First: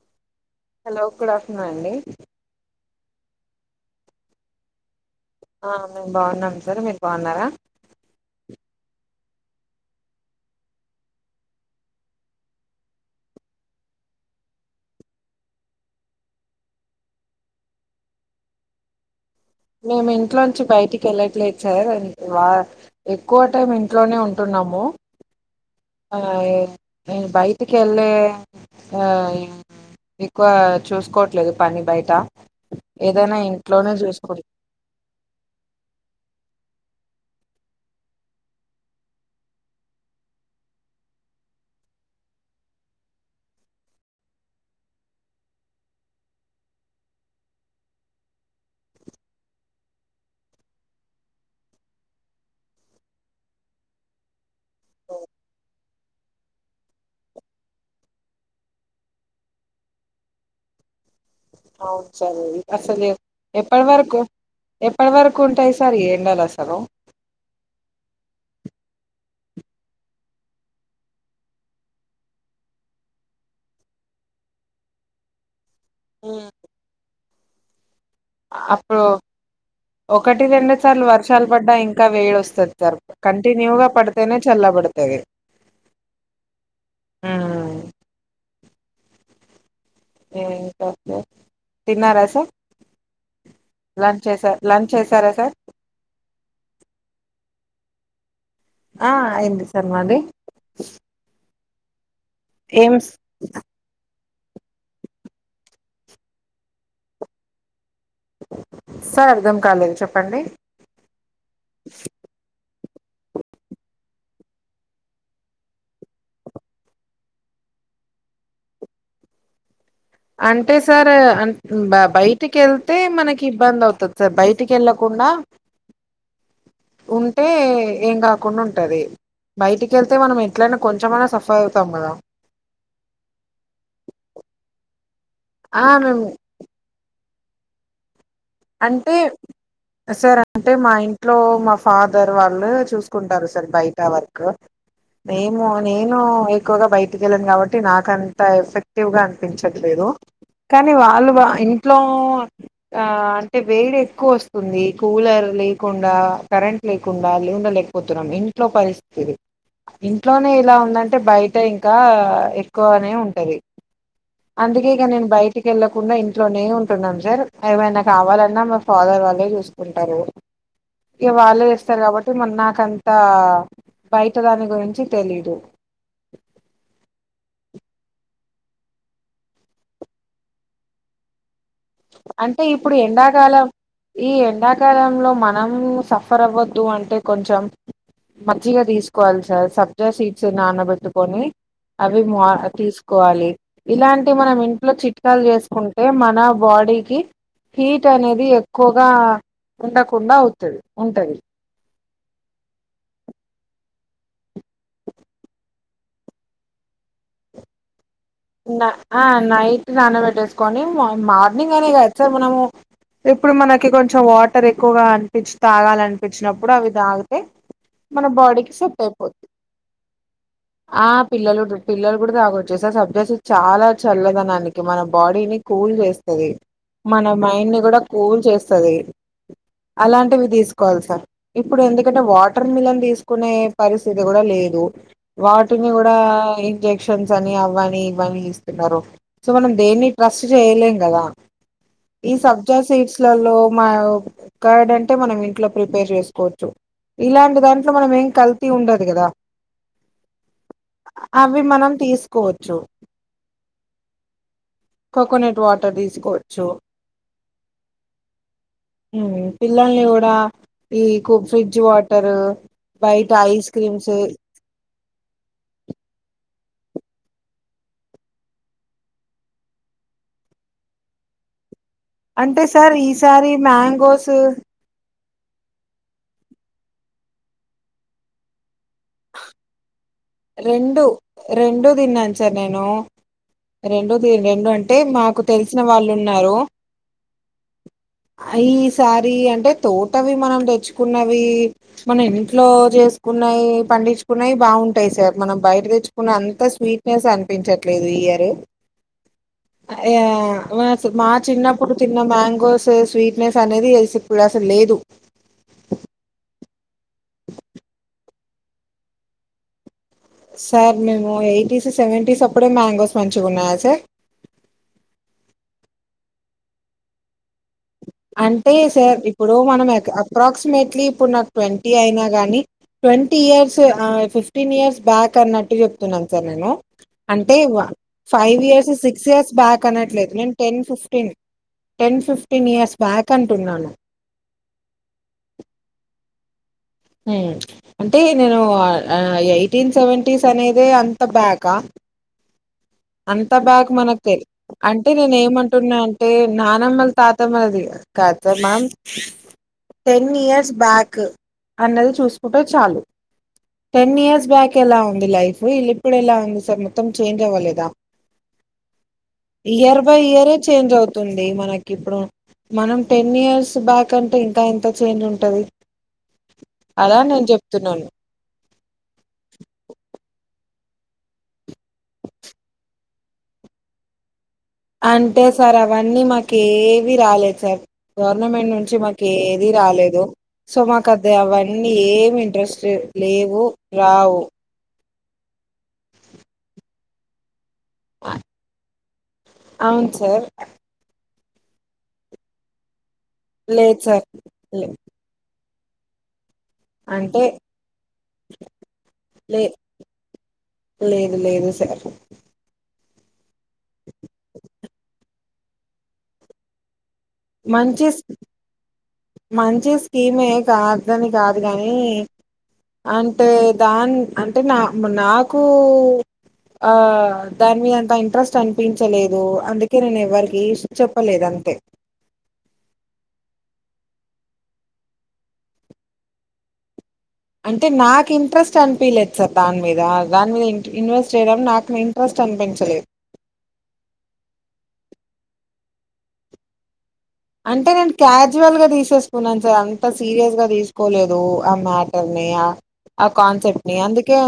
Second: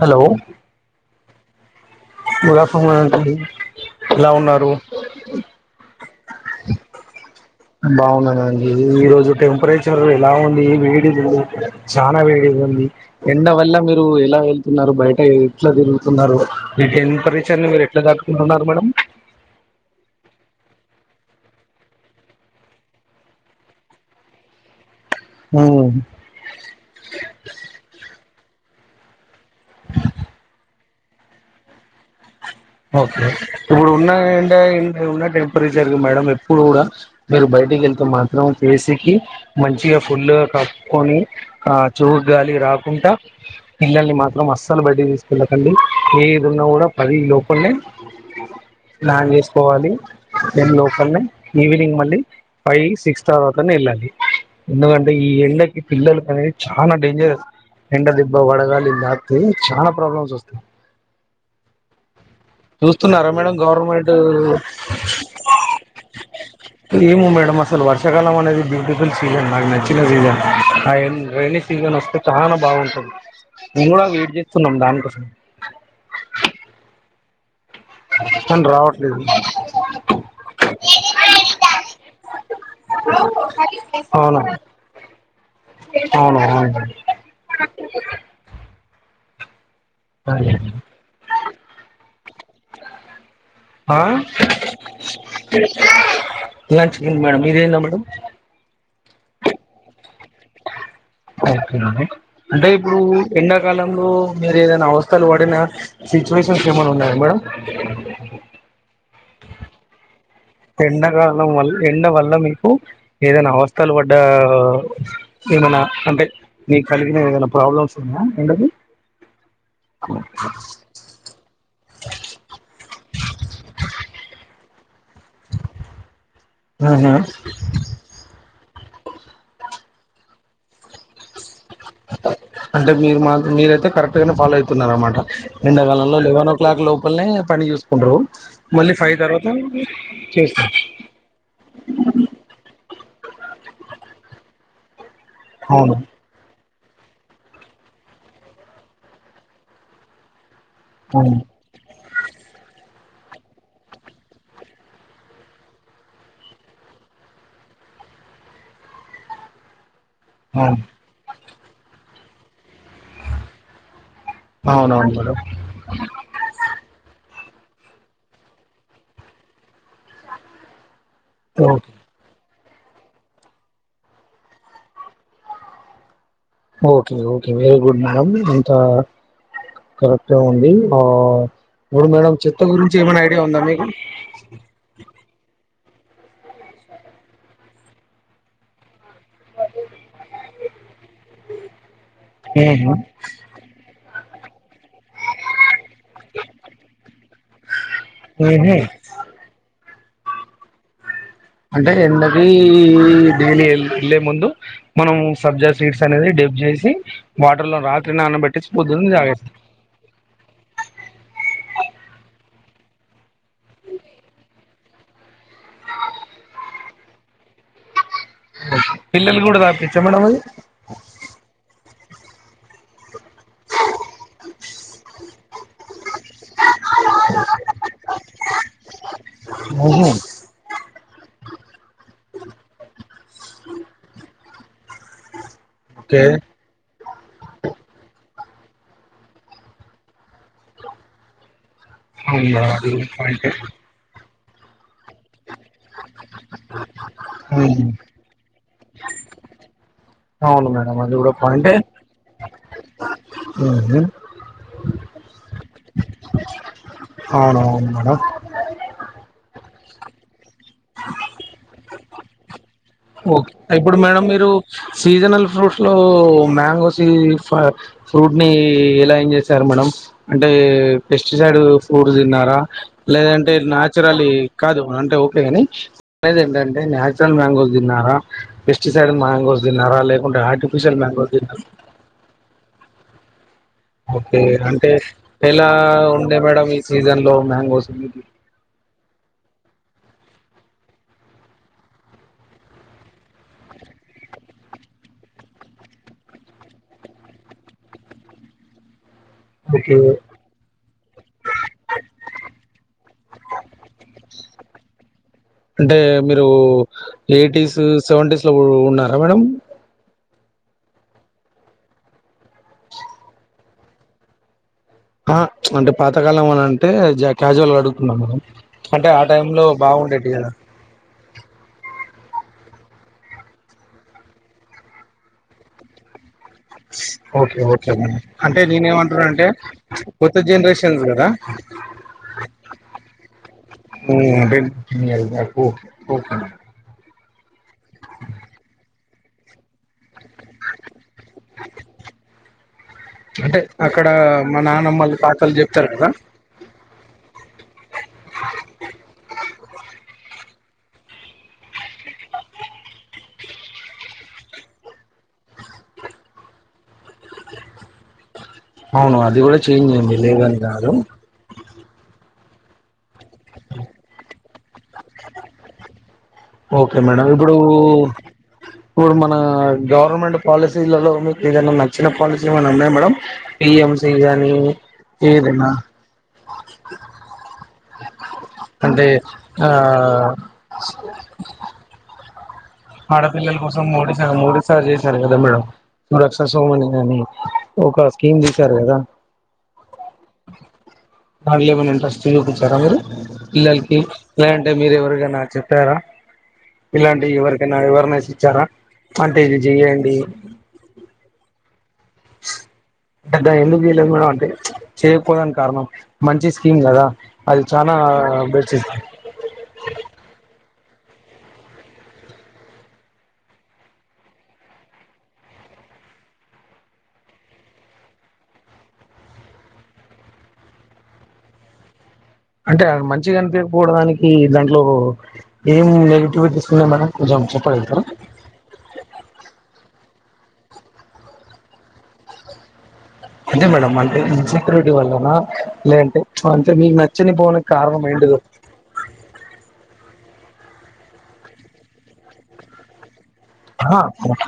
Hello hello good afternoon అండి good afternoon అండి ఎలా ఉన్నారు ఆ మేము బాగున్నాం సార్ మీరు బాగున్నారా బాగున్నానండి ఈ రోజు టెంపరేచర్ ఎలా ఉంది వేడిగుంది చానా వేడిగఉంది ఎండ వల్ల మీరు ఎలా వెళ్తున్నారు బయట ఎట్లా తిరుగుతున్నారు ఇ టెంపరేచర్ ని మీరు ఎట్లా తట్టుకుంటున్నారు మేడం మేము ఇంట్లో నుంచి బయటికి వెళ్ళట్లేదు సార్ వా ఎక్కువ టైం ఇంట్లోనే ఉంటున్నాము ఉమ్ ఆ ఆ య్ ఎక్కువ చూసుకోట్లేదు పని బయట ఓకే ఏదైనా ఇప్పుడు ఇంట్లోనే ఉన్న చూసుకోండి ఎంట ఉన్న టెంపరేచర్ మేడం ఎప్పుడు కూడా మీరు బయటికి వెళ్తే మాత్రం ఫేస్ కి మంచిగా ఫుల్గా కప్పుకొని ఆ చూ గాలి రాకుండా పిల్లల్ని మాత్రం అస్సలు బయటకి తీసుకెళ్లకండి ఏది ఉన్నా కూడా పది లో పల్ లాన్ ప్లాన్ చేసుకోవాలి. టెన్ లోపల్నే ఈవినింగ్ మళ్ళీ ఫైవ్ సిక్స్ తర్వాతనే వెళ్ళాలి. ఎందుకంటే, ఈ ఎండకి పిల్లల అనేది చాలా డేంజర్ ఎండ దిబ్బ వడగాలి దకుతే చాలా ప్రాబ్లమ్స్ వస్తాయి. అవును సార్ అసలు చూస్తున్నారా మేడం ఎప్పటి గవర్నమెంట్ వరకు ఎప్పటి వరకు ఉంటాయి సార్ ఈ ఎండలు అసలు ఏమో మేడం అసలు వర్షాకాలం అనేది బఫుల్ సీజన్ నాకు నచ్చిన సీజన్ రేణి సీజన్ వస్తే చాలా బాగుంటుంది. మేము కూడా వెయిట్ చేస్తున్నాం దానికోసమే ఆ కానీ అప్పుడు రావట్లేదు ఒకటి రండి సార్లు వర్షాలు పడ్డా ఇంకా వేడి వస్తది. సార్ కంటిన్యూగా పడితేనే అవును చల్లబడుతది. అవును అవును ఉ ఏమైంది రావట్లే తిన్నారా సార్ ఆ లంచ్ చేసా లంచ్ చేసారా సార్ లంచ్ అయ్యింది మేడ మీది అయ్యిందా మేడమ్ ఆ అయింది సార్ మాది ఓకే నండి అంటే ఏం ఇప్పుడు ఎండాకాలంలో మీరు ఏదైనా అవస్థలు పడినా సిచ్యువేషన్స్ ఏమన్న ఉన్నాయా మేడం సార్ అర్థం కాలేదు చెప్పు ఎండాకాలం వల్ ఎండ వల్ల మీకు ఏదైనా అవస్థలు పడ్డ ఏమన్న అంటే నీకు కలిగిన ఏదైనా ప్రాబ్లమ్స్ ఉన్నాయా ఏంటవి అంటే సార్ బ బయటికి వెళ్తే మనకి ఇబ్బంది అవుతది సార్ బయ్ టికి వెళ్లం కుండ ఆహా ఉంటే ఏం కాకుండ ఉంటది బయటి కేళ్తే మనం ఎట్లైనా కొంచమైనా సఫర్ అవుతాం కదా అంటే మీరు మా మీరైతే కరెక్ట్ గానే ఫాలో అయితున్నారు అన్నమాట ఆ ఎండాకాలంలో మేము లెవెన్ ఓ క్లాక్ లోపలనే పని చూసుకుంటరు అంటే సార్ చేస్తారు అంటే మా ఇంట్లో మా ఫాదర్ వాళ్ళు చూసుకుంటరు సార్ బయట వర్క్ నేమో అవును నేను ఎక్కువగా బయటికి వెళ్ళను కాబట్టి నాకంత ఎఫెక్టివ్ గా అనిపించట్లేదు కానీ వాళ్ళు అవును వా ఇంట్లో ఆ ఆ టే వేడి ఎక్కువ వస్తుంది. కూలర్ లేకుండా కరెంట్ లేకుండా ఉండ లేకపోతున్నాం. ఇంట్లో పరిస్థిది ఇంట్లోనే ఇలా అవును ఉందంటే బయి టే ఇంకా ఎక్కువనే ఉంటది అందుకే ఇక అవునవును నేను మేడం బయటికి వెళ్ళకుండా ఇంట్లోనే ఉంటున్నాను సార్ ఏమైనా కావాలన్ న్నా మా ఫాదర్ వాళ్ళే చూసుకుంటారు ఇక వాళ్ళు ఓకే చేస్తారు కాబట్టి మ నాన్న నాకంత బయట దాని గురించి తెలీదు okay okay very good madam అంత కరెక్ట్గా ఉంది ఆ ఇప్పుడు మేడం చెత్త అంటే ఇప్పుడు గురించి ఏమైనా ఐడియా ఉందా ఎండాకాలం మీకు ఈ ఎండాకాలంలో మనం సఫర్ అవ్వద్దు అంటే కొంచెం మంచిగా తీస్క్ వాలి సార్ సబ్జా సీట్స్ నానబెట్టుకొని అవి మా ఉహు తీసుకోవాలి ఇలాంట్ అంటే మనం ఇంట్లో చిట్కాలు చేసుకుంటే మ బాడీకి హీట్ అనేది ఉహు ఎక్కువగా ఉండకుండా అవుతుంది ఉంటది అంటే ఎండకి డైలీ వెళ్ళే ముందు మనం సబ్జా సీడ్స్ అనేది డెబ్ చేసి వాటర్ లో రాల్ న ఆ నైట్ నాన పెట్టేసుకొని మార్ మార్నింగ్ అనే కాదు సార్ మనము ఇప్పుడు మనకి కొంచెం వాటర్ ఎక్కువగా అనిపించి తాగాలనిపించినప్పుడు అవి తాగితే మన బాడీకి సెట్ పిల్లలు అయిపోద్ది కూడా తాపిచ్చా మేడం అది ఆ పిల్లలు పిల్లలు కూడా దాగొచ్చ సార్ సబ్ ఇదాస్ చాలా చల్లదనానికి మన బాడీని కూల్ చేస్త టది మన మైండ్ ని కూడా కూల్ చేస్తది ఓహో అలాంటివి తీసుకోవాలి సార్ ఇప్పుడు ఎందుకంటే వాటర్ మిలన్ తీసుకునే పరిస్థితి కూడా లేదు వాటిని కూడా ఓకే ఇం చె చెంచ్ నీ ఆవ అనీ తే మనీ స్తున్నారు సో మనం దేన్ని ట్రస్ట్ చేయలేం కదా ఈ సబ్జా సీడ్స్లలో మా కర్డ్ అంటే మనం ఇంట్లో ప్రిపేర్ చేసుకోవచ్చు ఇలాంటి దాంట్లో మనం ఏం కల్తీ ఉండదు కదా అవును మేడం అది గూడ పాయింట్ ఏ చో నాగా చట్ట తీసుకోవచ్చు అవును అవును మేడం హ్మ్ పిల్లల్ని కూడా ఈ కూ ఫ్రిడ్జ్ వాటరు బయట ఓకె ఐస్ ఇప్పుడు క్రీమ్స్ మేడం మీరు సీజనల్ ఫ్రూట్స్ లో మ్యాంగోస్ ఫా ఫ్రూట్ ని ఎలా ఏం చేసారు మనం అంటే పెస్టిసైడ్ ఊరు తిన్నారా అంటే సార్ ఈసారి లేదంటే నాచురల్ మ్యాంగోస్ కాదు అంటే అంతేగానీ నేననేది ఏంటంటే నాచురల్ మ్యాంగోల్స్ తిన్నారా పెస్టిసైడ్ మ్యాంగోస్ తిన్నారా లేద్ రెండు రెండు తిన్నాను సార్ నేను రెండు తి- ఓకే రెండు అంటే మాకు ఎలా తెలిసిన వాళ్ళు ఉండే ఉన్నారు మేడం ఈ సీజన్ లో మ్యాంగోస్ ఈ సారి అంటే తోటవి మనం తెచ్చుకున్నవి మన ఇంట్లో చేసుకున్నాయి పండించుకున్నాయి బాగుంట టాయి సార్ మనం బయట తెచ్చుకున్న అంత స్వీట్నెస్ అనిపించట్లేదు ఈ ఇయర్ ఓకే యా మా మా చిన్నప్పుడు తిన్న మ్యాంగోస్ స్వీట్నెస్ అనేదోచ్చేసి ఇప్పుడు అస్సలు లేదు అంటే మీరు ఎయిటీస్ సెవెంటీస్ ఇట్ల గూడ ఉన్నారా మేడం సార్ మేము ఎయిటీస్ సెవెంటీస్ అప్పుడే మ్యాంగోస్ మంచిగా ఉన్నాయా సార్ ఆ అంటే పాతకాలం అని అంటే జా కేసువల్ గ అడుగు అంటే సార్ ఇప్పుడు మనం ఎక్ బాగుండేటి కదా అప్రాక్సిమేట్లీ ఇప్పుడు నాకు ట్వంటీ అయినా కానీ కాని ట్వంటీ ఇయర్స్ ఆ ఫిఫ్టీన్ ఇయర్స్ బ్యాక్ అన్నట్టు చెప్తున్నాను. సార్ నేను అంటే ఓకే వా ఓకే మేడం ఫైవ్ అంటే ఇయర్స్ సిక్స్ నేనేమంటున్నా అంటే ఇయర్స్ బ్యాక్ అనట్లేదు కొత్త నేన్ ten generations fifteen ten fifteen years back అంటున్నాను. ఊ ఓ ఓ ఊ అంటే నేను ఆ ఆ ఎయిటీన్ సెవెంటీస్ అనేది అం అంత బ్యాకా అంత అంటే బాగా అక్కడ మనకు తెలి మా అంటే నానమ్మలు నేను తాతలు చెప్తారు ఏమంటున్నా కదా అంటే నానమ్మల మది కాదు సర్ టెన్ ఇయర్స్ బ్యాక్ అన్నది చూసుకుంటే చాలు టెన్ ఇయర్స్ బ్యాక్ ఎలా ఉన్ ఉంది లైఫ్ ఇల్ల ఇప్పుడు ఎలా ఉంది సార్ మొత్తం చేంజ్ అవ్వ లేదా అవును అది కూడా చేంజ్ అయ్యింది ఇయరే లేదని కాదు చేంజ్ అవుతుంది మనకి ఇప్పుడు మనం టెన్ ఇయర్స్ బ్యాక్ అంటే ఇంకా ఎంత చేంజ్ ఉంటది. ఓకే అలా మేడం నేను ఇప్పుడూ చెప్తున్నాను ఇప్పుడు మన గవర్నమెంట్ పాలసీలలో మీకు ఎదైనా నచ్చిన పాలసీ ఏమైన ఉన్నాయా మేడం పి ఎం సి కాని అంటే సార్ అవన్నీ మాకు ఏవి రాలేదు సార్ గవర్నమెంట్ నుంచి అంటే మాకు ఏది రాలేదు ఆ సో మాకు అది అవన్నీ ఏమి ఇంట్రెస్ట్ ఆడపిల్లల లేవు కోసం మోడీ సర్ రావు మోడీ సర్ చేసీ చేసారు కదా మేడం వాళ్ల కి ససోమనిగాని ఒక స్కిం చేసారు కదా అవును సార్ మల్లెమన్న ఇంట్రెస్ట్ చూపించార మీరు పిల్లలకి లేదు సార్ లేదంటే లే మీరు ఎవరి కన్నా చెప్ప అదేకదా ఇలాంటివి అంటే ఎవరికైనా ఇన్ఫర్మేషన్ ఇచ్చారా అంటే ఇది లే చేయండి [inaudible] [unintelligible] లేదు లేదు సార్ ఇంకా ఎందుకు చేయలేదు మేడం అంటే చేయకపోటానికి కారణం మంచి స్కీమ్ కదా అది చాలా మంచి బెస్ట్ మంచి స్కీమే కా దని కాదు కానీ అంటే దాని అంటే నా నాకు ఆహ్ దాని అంత ఇంట్రెస్ట్ అనిపించలేదు అందుకే నేను ఎవ్వరికి చెప్పలేదు అంతే అంటే ఆహ్ మంచిగా అనిపియికపోవడానికి దాంట్లో ఏం నెగటివిటీస్ ఉన్నాయి మేడం కొంచెం అంటే చెప్పగలుగుతారా నాకు ఇంట్రెస్ట్ అనిపియలేదు సార్ దాని మీద దాని మీద ఇ ఇన్వెస్ట్ చేయడం నాకు ఇంట్రెస్ట్ అనిపించలేదు అదే మేడం అంటే ఇన్సెక్యూరిటీ వల్లన లేదంటే అంటే మీకు న అంటే నేను క్యాజువల్ గా తీసేసుకున్నాను సార్ అంత సీరియస్ గా తీసుకోలేదు ఆ మ్యాటర్ని ఆహ్ ఆహ్ కాన్సెప్ట్ ని ఆహా అందుకే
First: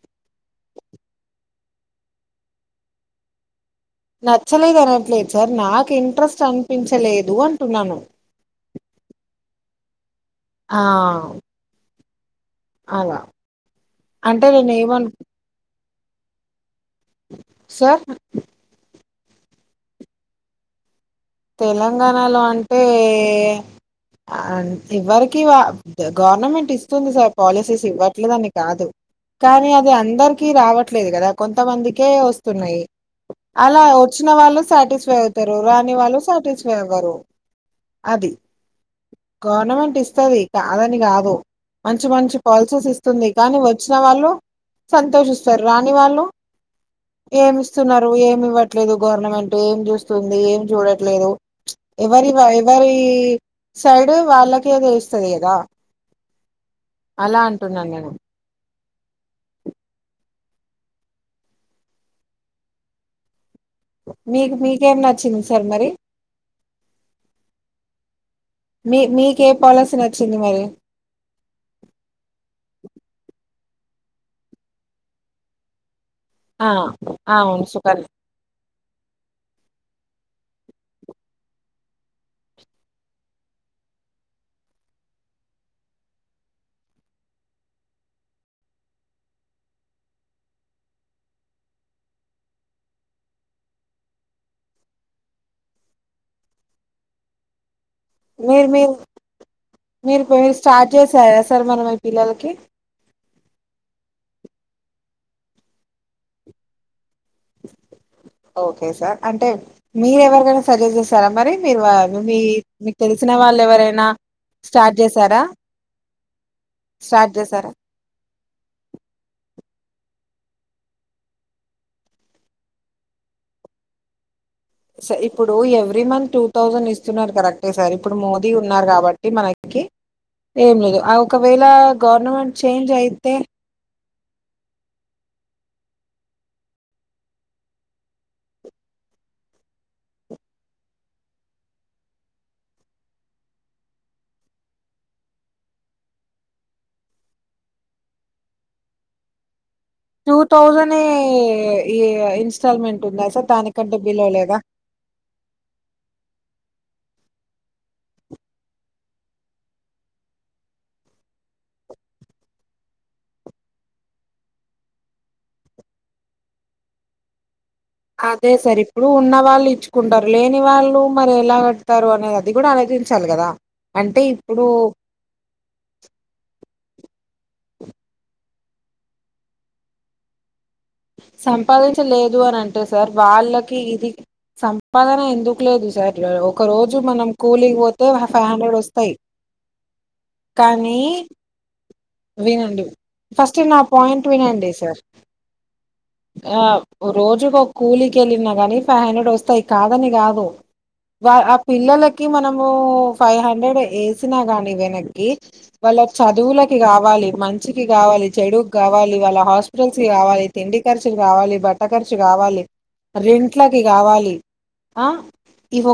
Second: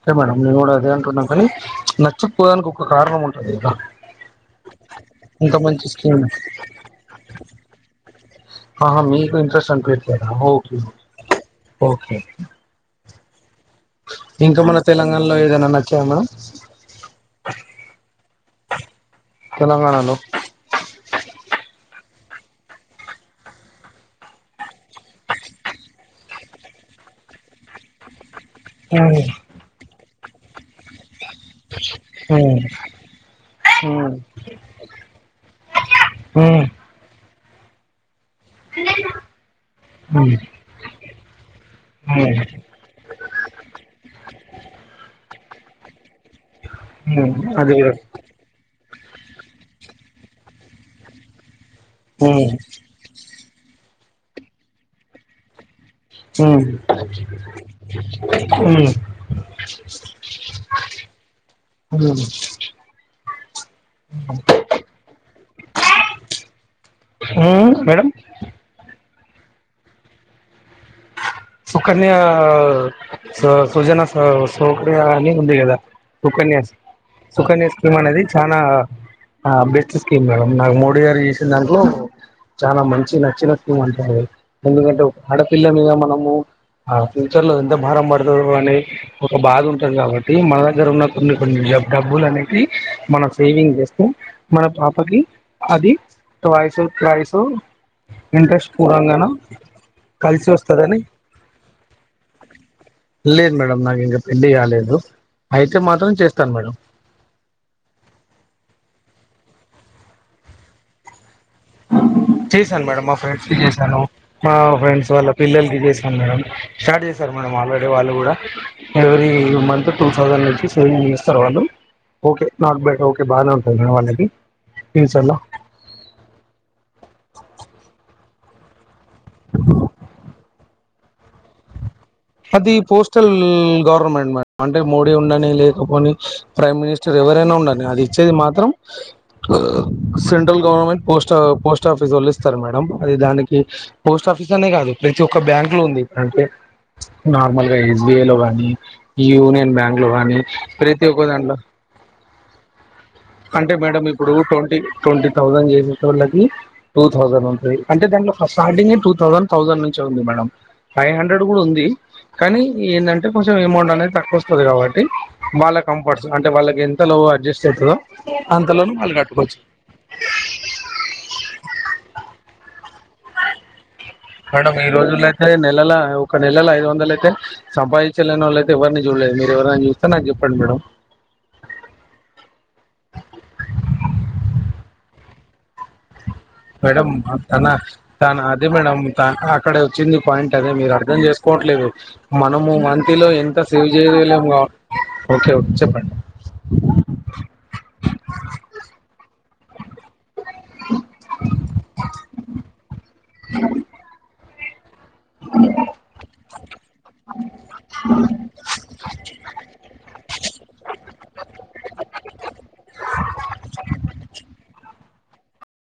అదే మేడం నేను కూడా అదే అంటున్నా కానీ నచ్చకపోవడానికి ఒక కారణం ఉంటది కదా నచ్చలేదు అనట్లేదు సార్ ఇంత మంచి నాకు స్కీమ్ ఇంట్రెస్ట్ అనిపించలేదు అంటున్నాను ఆహా మీకు ఇంట్రెస్ట్ అనిపియట్ ఓకే ఆ! ఓకే [inaudible] అలా అంటే ఇంకా మన నేనేమను తెలంగాణాలో ఏదైనా న చామా సార్ తెలంగాణాలో తెలంగాణలో అంటే అంతే ఇవ్వరికి గవర్నమెంట్ ఇస్తుంది సార్ పాలసీస్ ఇవ్వట్లే అని కాదు హ్మ్ కానీ అది అందరి కీ రావట్లేదు కదా కొంతమందికే హ్మ్ వస్తున్నాయి అలా వచ్చిన వాళ్ళు సాటిస్ఫై అవుతరు రాని వాళ్ళు హ్మ్ సాటిస్వయ్ అవ్వరు అది గవర్నమెంట్ హ్మ్ హ్మ్ ఇస్తది కాదని కాదు మంచి మంచి పాలసీస్ ఇస్తుంది కానీ వచ్చిన వాళ్ళు సంతోషిస్తు సరె రాని వాళ్లు హ్మ్ ఏమి అదే కదా ఇస్తున్నరు ఏమి ఇవ్వ లేదు గవర్నమెంట్ ఏం చూస్తుంది ఏం చూడ లేదు ఎవరి హ్మ్ ఎవరి ఈ సైడు వాళ్ళకే తెలుస్తది కదా నేను. మ్ మ్ మ్ మీకు మీకేం నచ్చింది సార్ మరి హ్మ్ మేడం మీ మీకే పాలసీ నచ్చింది మరి సుకన్యా స సుజన సౌ సౌకర్య అని వుంది గదా సుకన్యా ఆ అవును సుకన్యా స్క్రీమ్ సుకన్య అనేది చాలా అ బెస్ట్ స్కీ కీమ్ మేడం నాకు మోడీ గారు చేసిన దాంట్లో, చాలా మంచి నచ్చిన స్కీమ్ అంటారు ఎందుకంటే ఒక ఆడపిల్ల మీద మనం ఆ ఫ్యూచర్ లో ఎంత భారం పడుతదో, అనే ఒక బాధ ఉంటది కాబట్టి, మన దగ్గర ఉన్న కొన్ని కొన్ని డబ్బులు అనేటివి, మనం సేవింగ్ చేస్తే మన పాపకి అది ట్వయిస్ త్రయిస్ మీరు ఇంట్రెస్ట్ మీరు పూరంగాన కలిసి వస్తదని సయా సార్ మరి మీ పిల్లలకి లేదు మేడం నాకు ఇంకా పెళ్లి గాలేదు అయితే మాత్రం చేస్తాను మేడం ఓకే సార్ అంటే మీరు ఎవరికైనా సజెస్ట్ చేసారా మరి మీరు వా- మీ చేశాను మీకు మేడం మా తెలిసిన ఫ్రెండ్స్ కి వాళ్ళు చేసాను, ఎవరైనా మా స్టార్ట్ ఫ్రెండ్స్ వాళ్ళ చేసారా పిల్లలకి చేసాను మేడం, స్టార్ట్ చేశారు మేడం ఆల్రెడీ వాళ్ళు కూడా ఎవరీ మంత్ టూ థౌసండ్ నుంచి సేవింగ్ చేస్తారు వాళ్ళు ఓకే నాట్ బెటర్, ఓకే బాగానే ఉంటది మేడం వాళ్ళది. స ఇప్పుడు ఎవ్రీ మంత్ టూ థౌసండ్ ఇస్ ఇస్తున్నారు కరెక్టే సార్ ఇప్పుడు మోదీ ఉన్నారు కాబ మనక్కి ఏం లేదు ఆ ఒకవేళ గవర్నమెంట్ అది చేంజ్ పోస్టల్ అయితే గవర్నమెంట్ మే అంటే మోడీ ఉండని లేకపోని ప్రైమ్ మినిస్టర్ ఎవరైనా ఉండని అది ఇచ్చేది మాత్రం సెంట్రల్ గవర్నమెంట్ పోస్ట్ పోస్టాఫీస్ వాళ్ళు ఇస్తారు మేడం, అది దానికి పోస్ట్ ఆఫీస్ అనే కాదు ప్రతి ఒక్క బ్యాంక్ లో ఉంది అంటే నార్మల్ గా ఎస్బిఐ లో గాని యూనియన్ బ్యాంక్ లో టూ గానీ థౌజండ్ నే ప్రతి ఒక్క దాంట్లో ఇ ఇన్స్టాల్ మెంట్ ఉందా సార్ అంటే దానికంటే మేడం బిలో ఇప్పుడు లేదా ట్వంటీ ట్వంటీ థౌజండ్ చేసేటోళ్ళకి టూ థౌజండ్ నుంటి అంటే దానిలో స్టార్టింగే టూ థౌసండ్ థౌసండ్ నుంచి ఉంది మేడం ఫైవ్ హండ్రెడ్ కూడా ఉంది, కానీ ఏందంటే కొంచెం అమౌంట్ అనేది తక్కువ వస్తది కాబట్టి వాళ్ళ కంఫర్ట్స్ అంటే వాళ్ళకి ఎంత లో అడ్జస్ట్ అయితదో, అదే సార్ ఇప్పుడు ఉన్న వాళ్ళు ఇచ్చుకుంటారు లేని వాళ్ళు మరి ఎలా కడతారు అనేది అది కూడా ఆలోచించాలి కదా, అంటే ఇప్పుడు మేడం ఈ రోజుల అయితే నెలల ఒక నెల ల ఐదు వందలు అయితే సంపాదించలేని వాళ్ళు అయితే ఎవ్వరిని చూడలేదు మీరు ఎవరని చూస్తే నాకు చెప్పండి మేడం. సంపాదించలేదు అని అంటే సార్ వాళ్ళకి ఇది సంపాదన ఎందుకు లేదు సార్, ఒక రోజు మేడం మనం తన కూలికి పోతే తన ఫైవ్ అదే హండ్రెడ్ మేడం వస్తాయి త అక్కడ వచ్చింది పాయింట్ అదే మీరు కానీ అర్ధం చేసుకోవట్లేదు, మనము వినండి మంత్ లో ఎంత ఫస్ట్ నా సేవ్ చేయలే పాయింట్ లేముగ వినండి సార్ ఓకే, చెప్పండి ఆ రోజుకి ఒక కూలీకి వెళ్ళిన గాని ఫైవ్ హండ్రెడ్ వస్ త్తయ్ కాదని కాదు. యా ఆ పిల్లలక్. కి మనము. ఫైవ్ హండ్రెడ్ ఏస్. [unintelligible] కి వాళ్ళ చదువులకి కావాలి, మంచికి కావాలి, చెడుక్ కావాలి, వాళ్ళ హాస్పిటల్స్ కి కావాలి. తిండి ఖర్చులు కావాలి, బట్ట ఖర్చు కావాలి, రెంట్లకి కావాలి. ఆ ఇవ్